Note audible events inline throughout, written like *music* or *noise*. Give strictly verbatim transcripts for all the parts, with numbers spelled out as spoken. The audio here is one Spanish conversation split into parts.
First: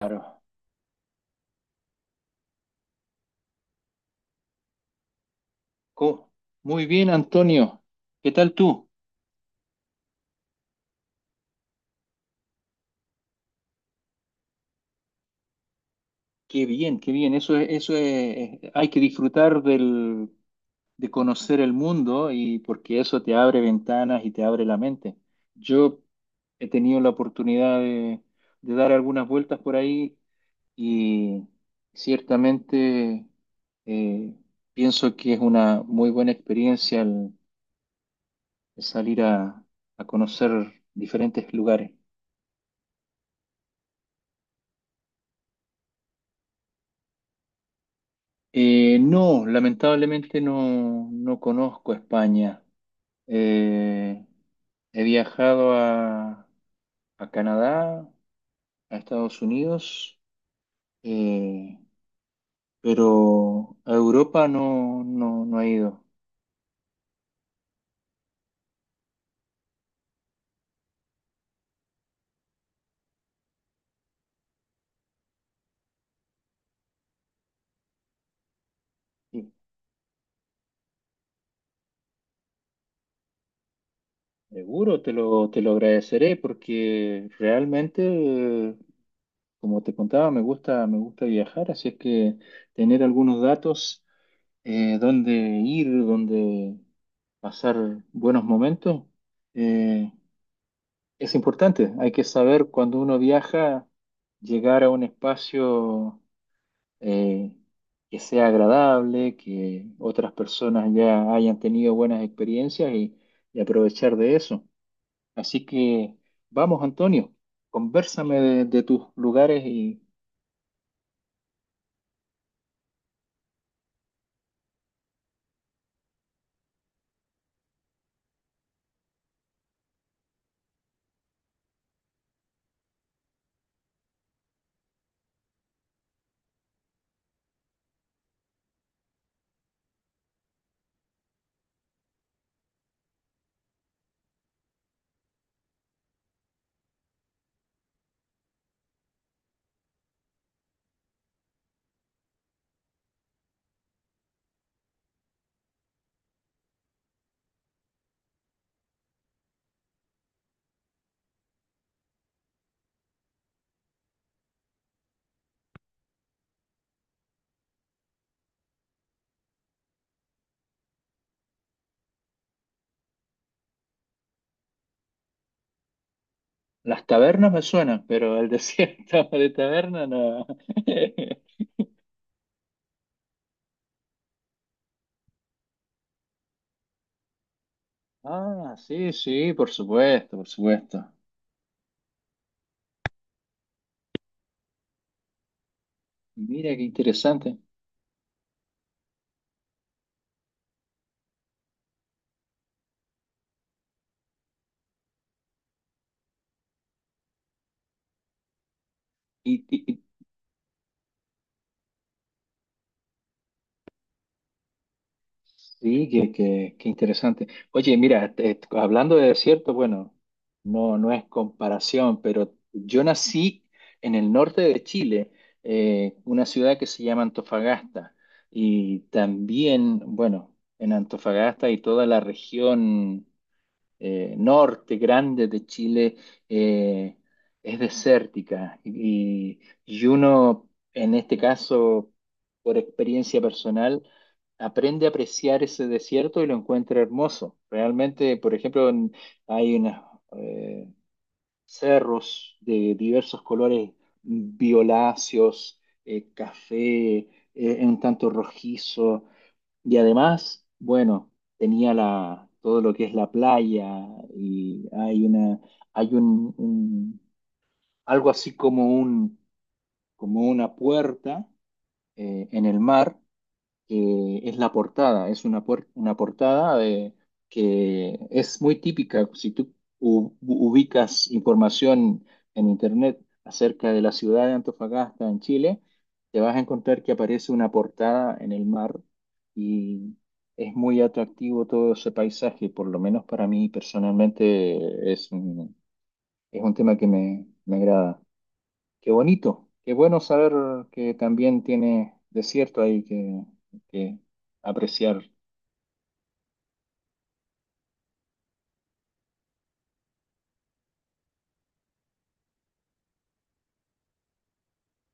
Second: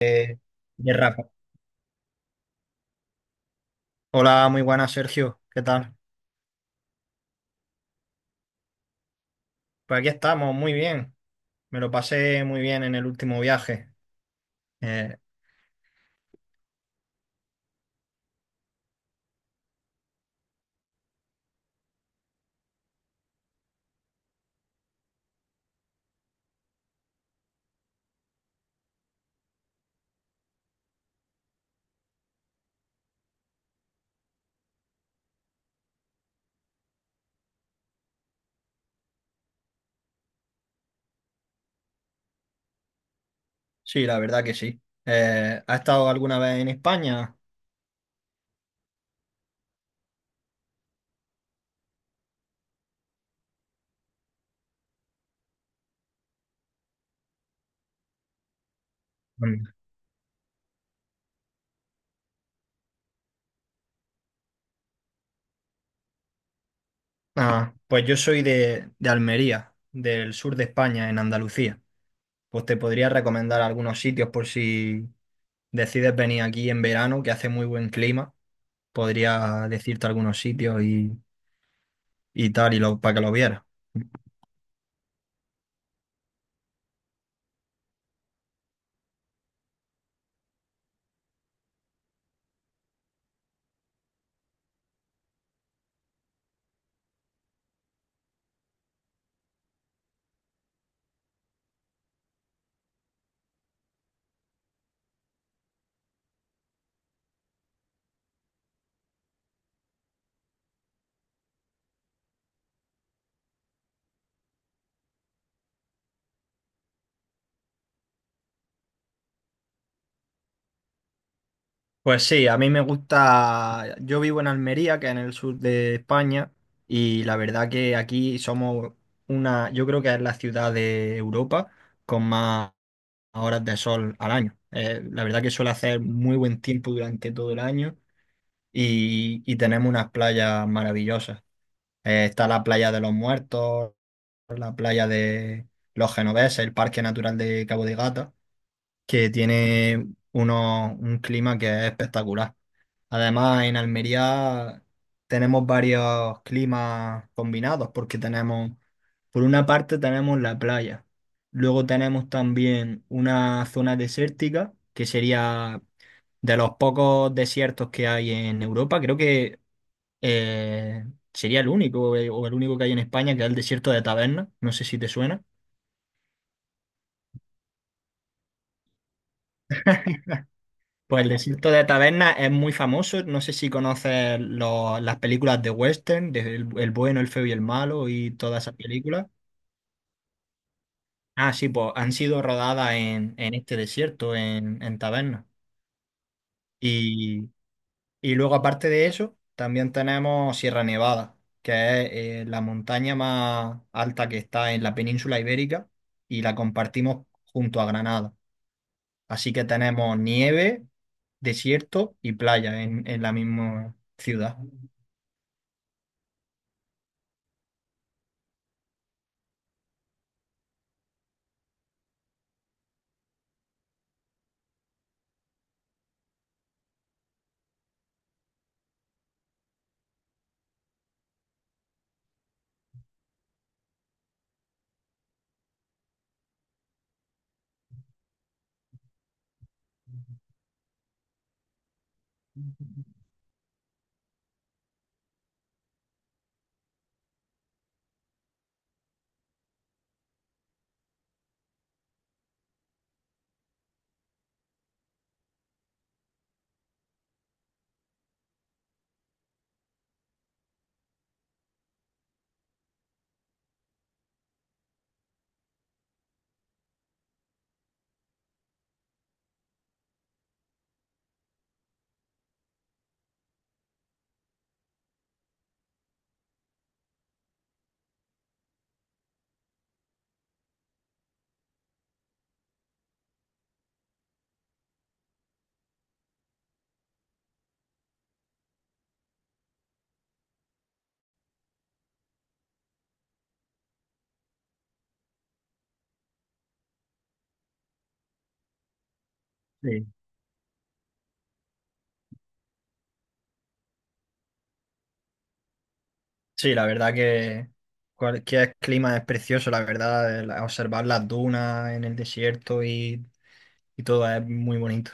Claro. de Rafa. Hola, muy buenas, Sergio. ¿Qué tal? Co- Muy bien, Antonio. ¿Qué tal tú? Pues aquí estamos, muy bien. Me lo pasé muy bien en el último viaje. Eh, Qué bien, qué bien. Eso es, eso es, hay que disfrutar del, de conocer el mundo, y porque eso te abre ventanas y te abre la mente. Yo he tenido la oportunidad de, de dar algunas vueltas por ahí y ciertamente eh, pienso que es una muy buena experiencia el, el salir a, a conocer diferentes lugares. sí, la verdad que sí. Eh, ¿has estado alguna vez en España? Eh, no, lamentablemente no, no conozco España. Eh, He viajado a, a Canadá, a Estados Mm. Unidos, eh, pero a Europa no, no, no he ido. Ah, pues yo soy de, de Almería, del sur de España, en Andalucía. Pues te podría recomendar algunos sitios por si decides venir aquí en verano, que hace muy buen clima. Y Podría decirte algunos sitios y, y tal, y lo, para que lo vieras. seguro te lo, te lo agradeceré porque realmente, eh, como te contaba, me gusta, me gusta viajar, así es que tener algunos datos. Eh, dónde ir, dónde pasar buenos momentos, eh, es importante. Hay que saber cuando uno viaja, llegar a un espacio eh, que sea agradable, que otras personas ya hayan tenido buenas experiencias y, y aprovechar de eso. Así que vamos, Antonio, convérsame de, de tus lugares y Pues sí, a mí me gusta, yo vivo en Almería, que es en el sur de España, y la verdad que aquí somos una, yo creo que es la ciudad de Europa con más horas de sol al año. Eh, la verdad que suele hacer muy buen tiempo durante todo el año y, y tenemos unas playas maravillosas. Eh, está la playa de los Muertos, la playa de los Genoveses, el Parque Natural de Cabo de Gata, que tiene uno, un clima que es espectacular. Además, en Almería tenemos varios climas combinados porque tenemos, por una parte tenemos la playa, luego tenemos también una zona desértica que sería de los pocos desiertos que hay en Europa, creo que eh, sería el único eh, o el único que hay en España, que es el desierto de Taberna, no sé si te suena. las tabernas me suenan, pero el desierto *laughs* de taberna no. Pues *laughs* el desierto de Taberna es muy famoso, no sé si conoces los- las películas de western, de el el bueno, el feo y el malo y todas esas Ah, sí, películas. sí, por supuesto, por supuesto. Ah, sí, pues han sido rodadas en, en este desierto, en, en tabernas. Mira, qué Y, interesante. y luego, aparte de eso, también tenemos Sierra Nevada, que es eh, la montaña más alta que está en la península ibérica y la compartimos junto a Granada. Así Y, que y- y- tenemos nieve, desierto y playa en, en la misma ciudad. sí, qué, qué- qué interesante. Oye, mira, te- hablando de desierto, bueno, no, no es comparación, pero yo nací en el norte de Chile, eh, una ciudad que se llama Antofagasta. Y también, bueno, en Antofagasta y toda la región. Eh, norte grande de Chile eh, es desértica y, y uno, en este caso, por experiencia personal, aprende a apreciar ese desierto y lo encuentra hermoso. Realmente, por ejemplo, en- hay unos eh, cerros de diversos colores violáceos, eh, café, eh, un tanto rojizo. Y además, bueno, tenía la, todo lo que es la playa y hay una, hay un, un- algo así como un, como una puerta eh, en el mar que es la portada. Es una, puer- una portada de, que es muy típica. Si tú u- ubicas información en internet acerca de la ciudad de Antofagasta en Chile, te vas a encontrar que aparece una portada en el mar y es muy atractivo todo ese paisaje. Por lo menos para mí personalmente es un, es un tema que me, me agrada. Qué bonito, qué Sí, bueno saber que también tiene desierto ahí que, que apreciar. sí, la verdad que cualquier clima es precioso, la verdad, el- observar las dunas en el desierto y y todo es muy bonito.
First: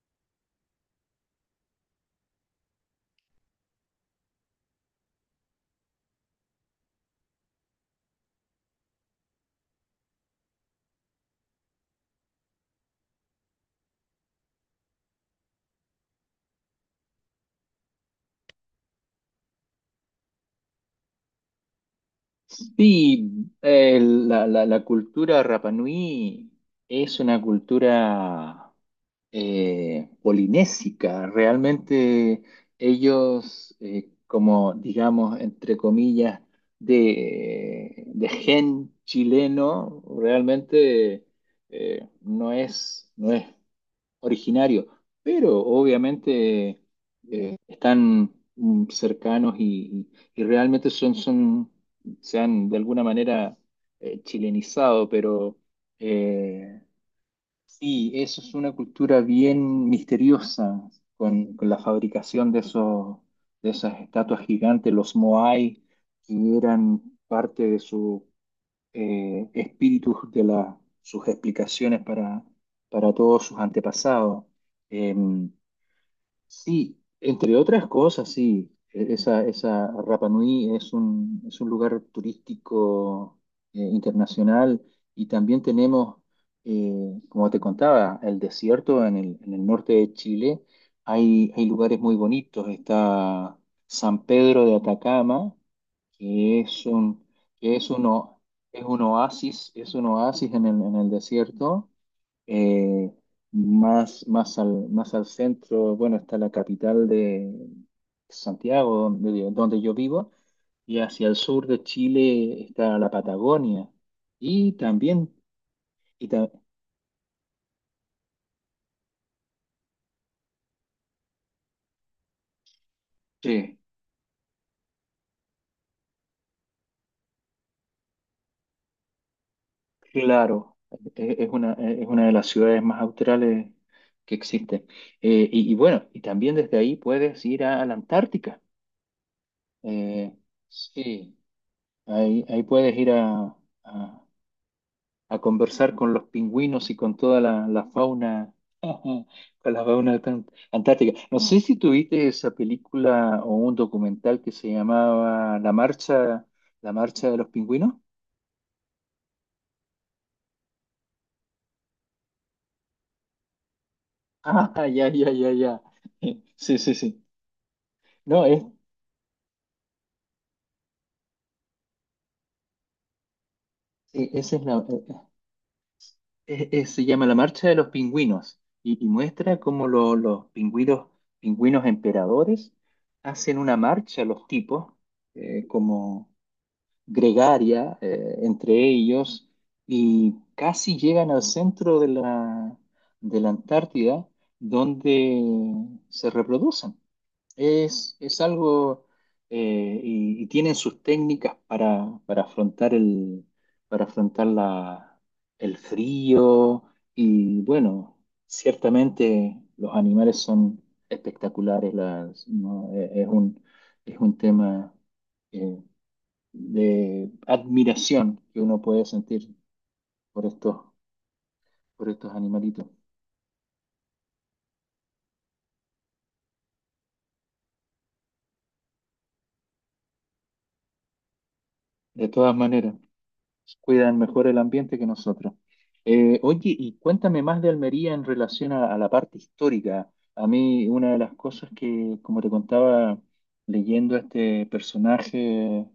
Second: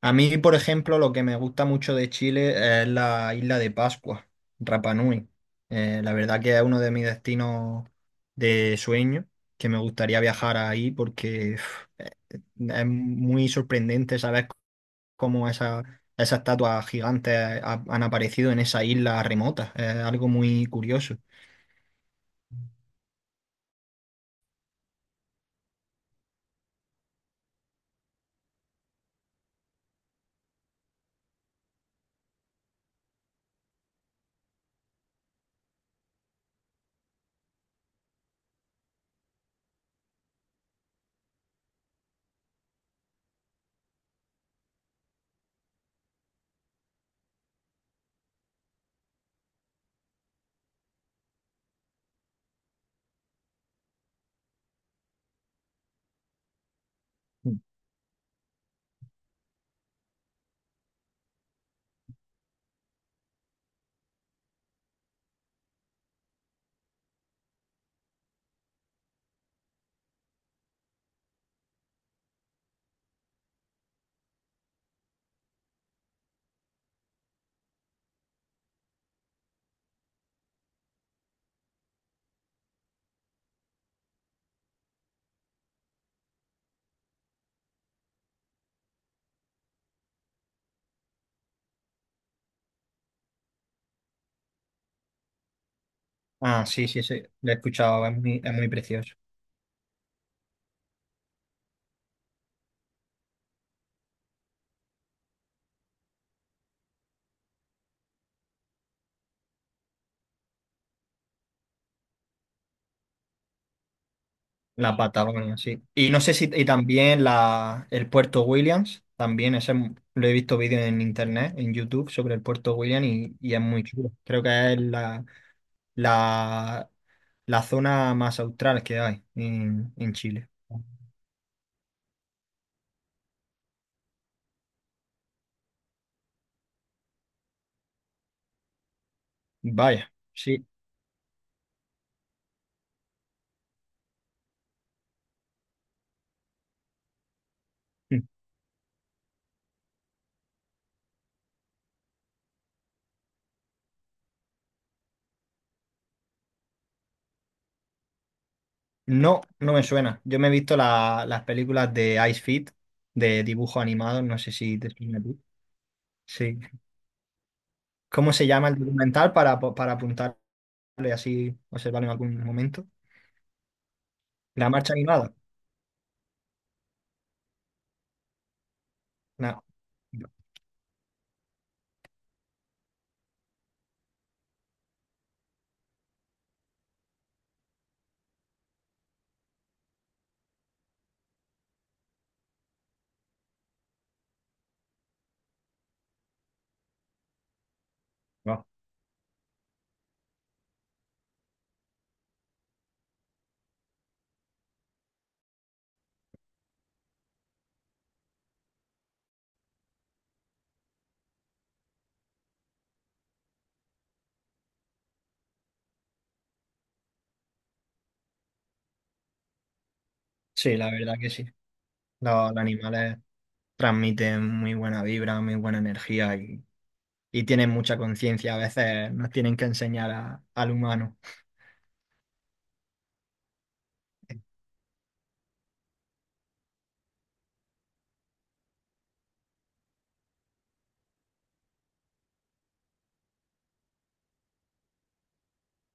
A mí, por ejemplo, lo que me gusta mucho de Chile es la isla de Pascua, Rapa Nui. Eh, la verdad que es uno de mis destinos de sueño, que me gustaría viajar ahí porque uf, eh, es muy sorprendente saber cómo esa, esas estatuas gigantes ha- han aparecido en esa isla remota. Es algo muy curioso. Sí, eh, la, la- la cultura Rapa Nui es una cultura eh, polinésica. Realmente ellos, eh, como digamos, entre comillas, de, de gen chileno, realmente eh, no es, no es originario, pero obviamente eh, están mm, cercanos y, y- y realmente son, son, se han de alguna manera eh, chilenizado, pero eh, sí, eso es una cultura bien misteriosa con, con la fabricación de esos, de esas estatuas gigantes, los Moai, que eran parte de su eh, espíritus de la- sus explicaciones para, para todos sus antepasados. Eh, sí, entre otras cosas, sí, e- esa, esa Rapa Nui es un, es un lugar turístico eh, internacional, y también tenemos, eh, como te contaba, el desierto en el, en el norte de Chile. Hay, hay lugares muy bonitos, está San Pedro de Atacama que Ah, es sí, sí, sí, un, lo he que es escuchado, es uno, muy, es muy es un precioso. oasis, es un oasis en el, en el desierto, eh, más, más al, más al centro, bueno, está la capital de Santiago, donde, donde yo vivo, y hacia el sur de Chile está la Patagonia, y La también, Patagonia, sí. Y no y sé si, ta- y también la, el Puerto Williams, también ese m- lo he visto vídeos en internet, en YouTube, sobre el Puerto Williams y, y es sí, muy chulo. Creo que es la, la, la zona más austral que hay en, en Chile. claro, e- es una, es una de las ciudades más australes que existe. Eh, y, y bueno, y también desde ahí puedes ir a a la Antártica. Vaya, Eh, sí. sí, ahí, ahí puedes ir a, a- a conversar con los pingüinos y con toda la, la fauna, *laughs* con la fauna tan- antártica. No sé si tuviste esa película o un documental que se llamaba La Marcha, La Marcha de los Pingüinos. No, no me suena. Yo me he visto la- las películas de Ice Fit, de dibujo animado, no sé si Ah, te ya, suena a ya, ti. ya, ya. Sí. Sí, sí, sí. ¿Cómo No, se es, llama el documental para, para apuntarle así, observarlo en algún momento? sí, esa es La la. marcha E, animada. Eh, eh, se llama La Marcha de los Pingüinos, y, y muestra No, cómo lo- no, los pingüinos, pingüinos emperadores hacen una marcha, los tipos, eh, como gregaria, eh, entre ellos, y casi llegan al centro de la, de la Antártida, donde se reproducen. Es, es no. algo, eh, y, y tienen sus técnicas para, para afrontar el, para afrontar la, el frío. Y bueno, ciertamente los animales son espectaculares. Las- no, Eh, es un, es un tema eh, de admiración que uno puede sentir por estos, Sí, la verdad que sí. por estos Los, los animalitos. animales transmiten muy buena vibra, muy buena energía y, y tienen mucha conciencia. A veces nos tienen que enseñar a- al humano. De todas maneras cuidan mejor el ambiente que nosotros. Eh, oye, y cuéntame más de Almería en relación a, a la parte histórica. A mí, una de las cosas que, como te contaba, leyendo a este personaje,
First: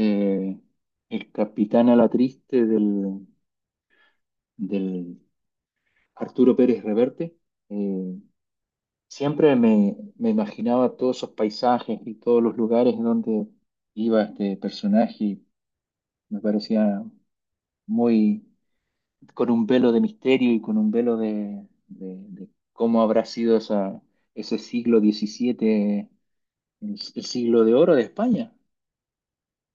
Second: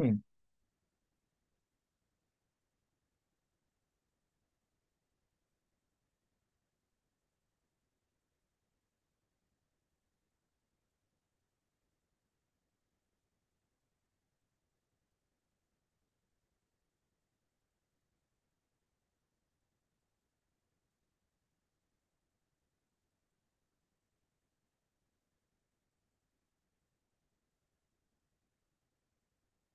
Mm, el capitán a la triste del, del Arturo Pérez Reverte, eh, siempre me, me imaginaba todos esos paisajes y todos los lugares donde iba este personaje, y me parecía muy con un velo de misterio y con un velo de, de- de cómo habrá sido esa, ese siglo diecisiete, el, el siglo de oro de España.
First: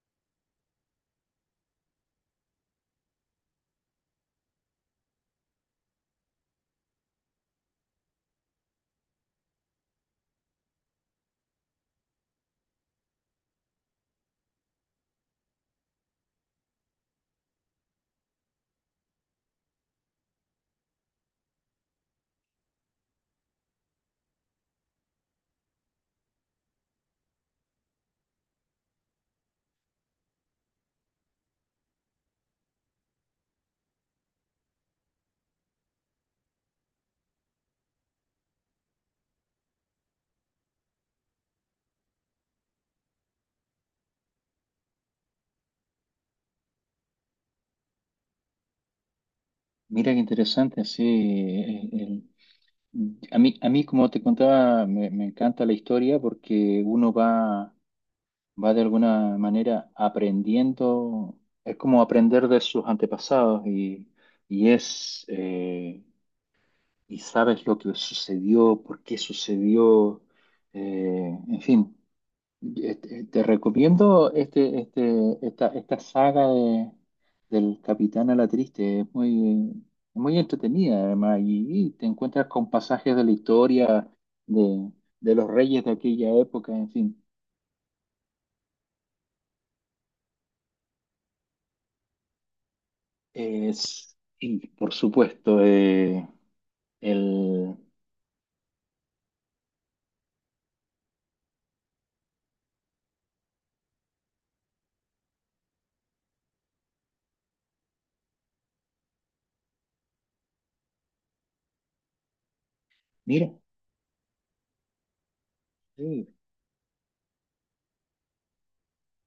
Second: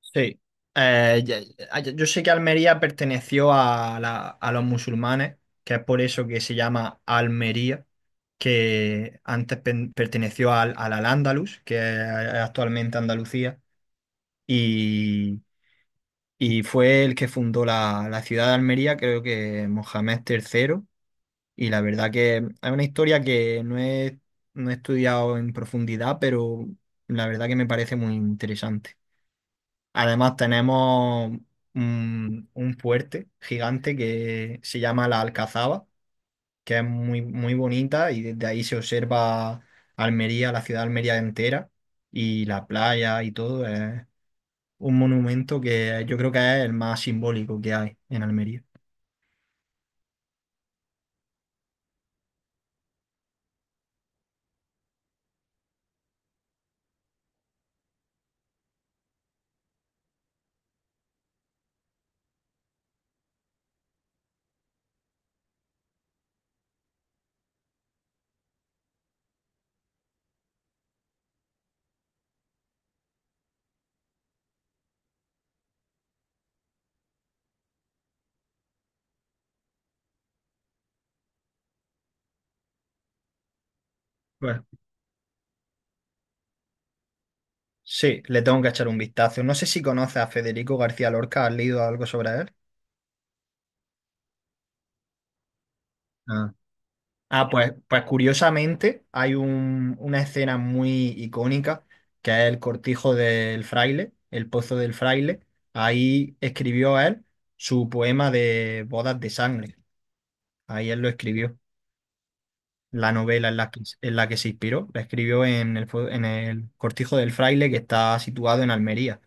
sí. Eh, ya- ya- yo, sé que Almería perteneció a, la- a los musulmanes, que es por eso que se llama Almería, que antes pen- perteneció al, al Al-Ándalus, que es actualmente Andalucía, y Y fue el que fundó la, la ciudad de Almería, creo que Mohamed tercero. Y la verdad que es una historia que no he, no he estudiado en profundidad, pero la verdad que me parece muy interesante. Además, tenemos un, un fuerte gigante que se llama la Alcazaba, que es muy, muy bonita y desde ahí se observa Almería, la ciudad de Almería entera y la playa y todo. Es un monumento que yo creo que es el más simbólico que hay en Almería. Mira qué interesante, sí. Eh, el- a mí, a mí, como te contaba, me, me encanta la historia, porque uno va, va de alguna manera aprendiendo, es como aprender de sus antepasados y, y es, eh, y sabes lo que sucedió, por qué sucedió. Eh, en fin, Este, te recomiendo este, este, esta, esta saga de- del Capitán a la Triste. Es muy, muy entretenida, además, y, y te encuentras con pasajes de la historia Pues de, de los reyes de aquella época, en fin. sí, le tengo que echar un vistazo. No sé si conoces a Federico García Lorca, ¿has leído algo sobre él? Es, y por supuesto, eh, Ah, ah, pues, el. pues curiosamente hay un- una escena muy icónica que es el cortijo del fraile, el pozo del fraile. Ahí escribió él su poema de bodas de sangre. Ahí él lo escribió, la novela Mira, en la que, en la que se inspiró. La escribió en el, fue- en sí. el Cortijo del Fraile, que está situado en Almería.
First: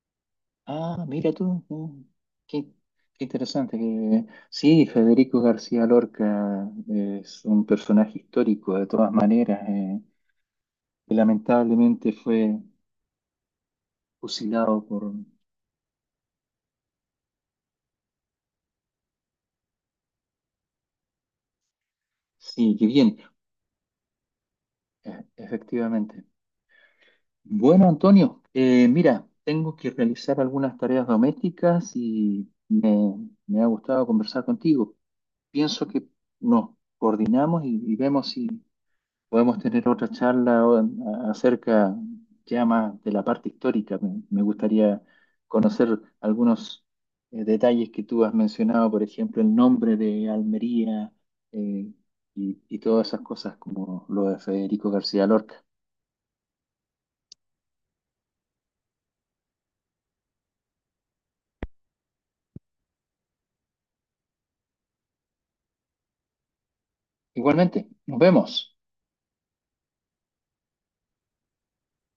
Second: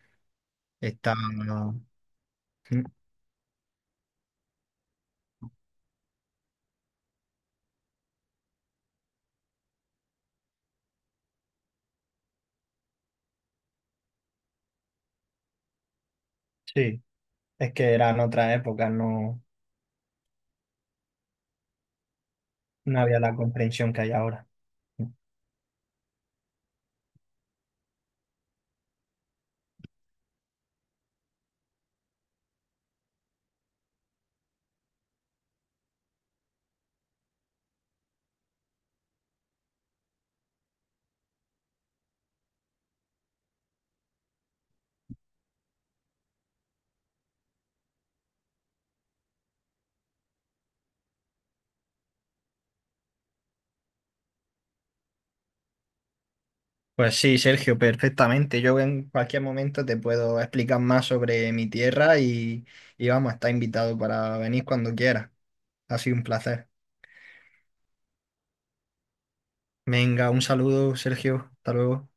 Ah, Está... mira tú. mm, Qué, qué interesante. Que- sí, Federico García Lorca es un personaje histórico, de todas maneras. Eh, y lamentablemente fue fusilado por... Sí, es que eran otras épocas, no, Sí, qué no bien, había la comprensión que hay ahora. e- efectivamente. Bueno, Antonio, eh, mira, tengo que realizar algunas tareas domésticas y me, me ha gustado conversar contigo. Pienso que nos coordinamos y, y vemos si podemos tener otra charla o- acerca ya más de la parte histórica. Me, me gustaría conocer algunos eh, detalles que tú has mencionado, por ejemplo, el nombre de Almería, eh, y, y todas esas cosas, como lo de Federico García Lorca. Pues sí, Sergio, perfectamente. Yo en cualquier momento te puedo explicar más sobre mi tierra y, y vamos, está invitado para venir cuando quieras. Ha sido un placer. Igualmente, nos vemos. Venga, un saludo, Sergio. Hasta luego.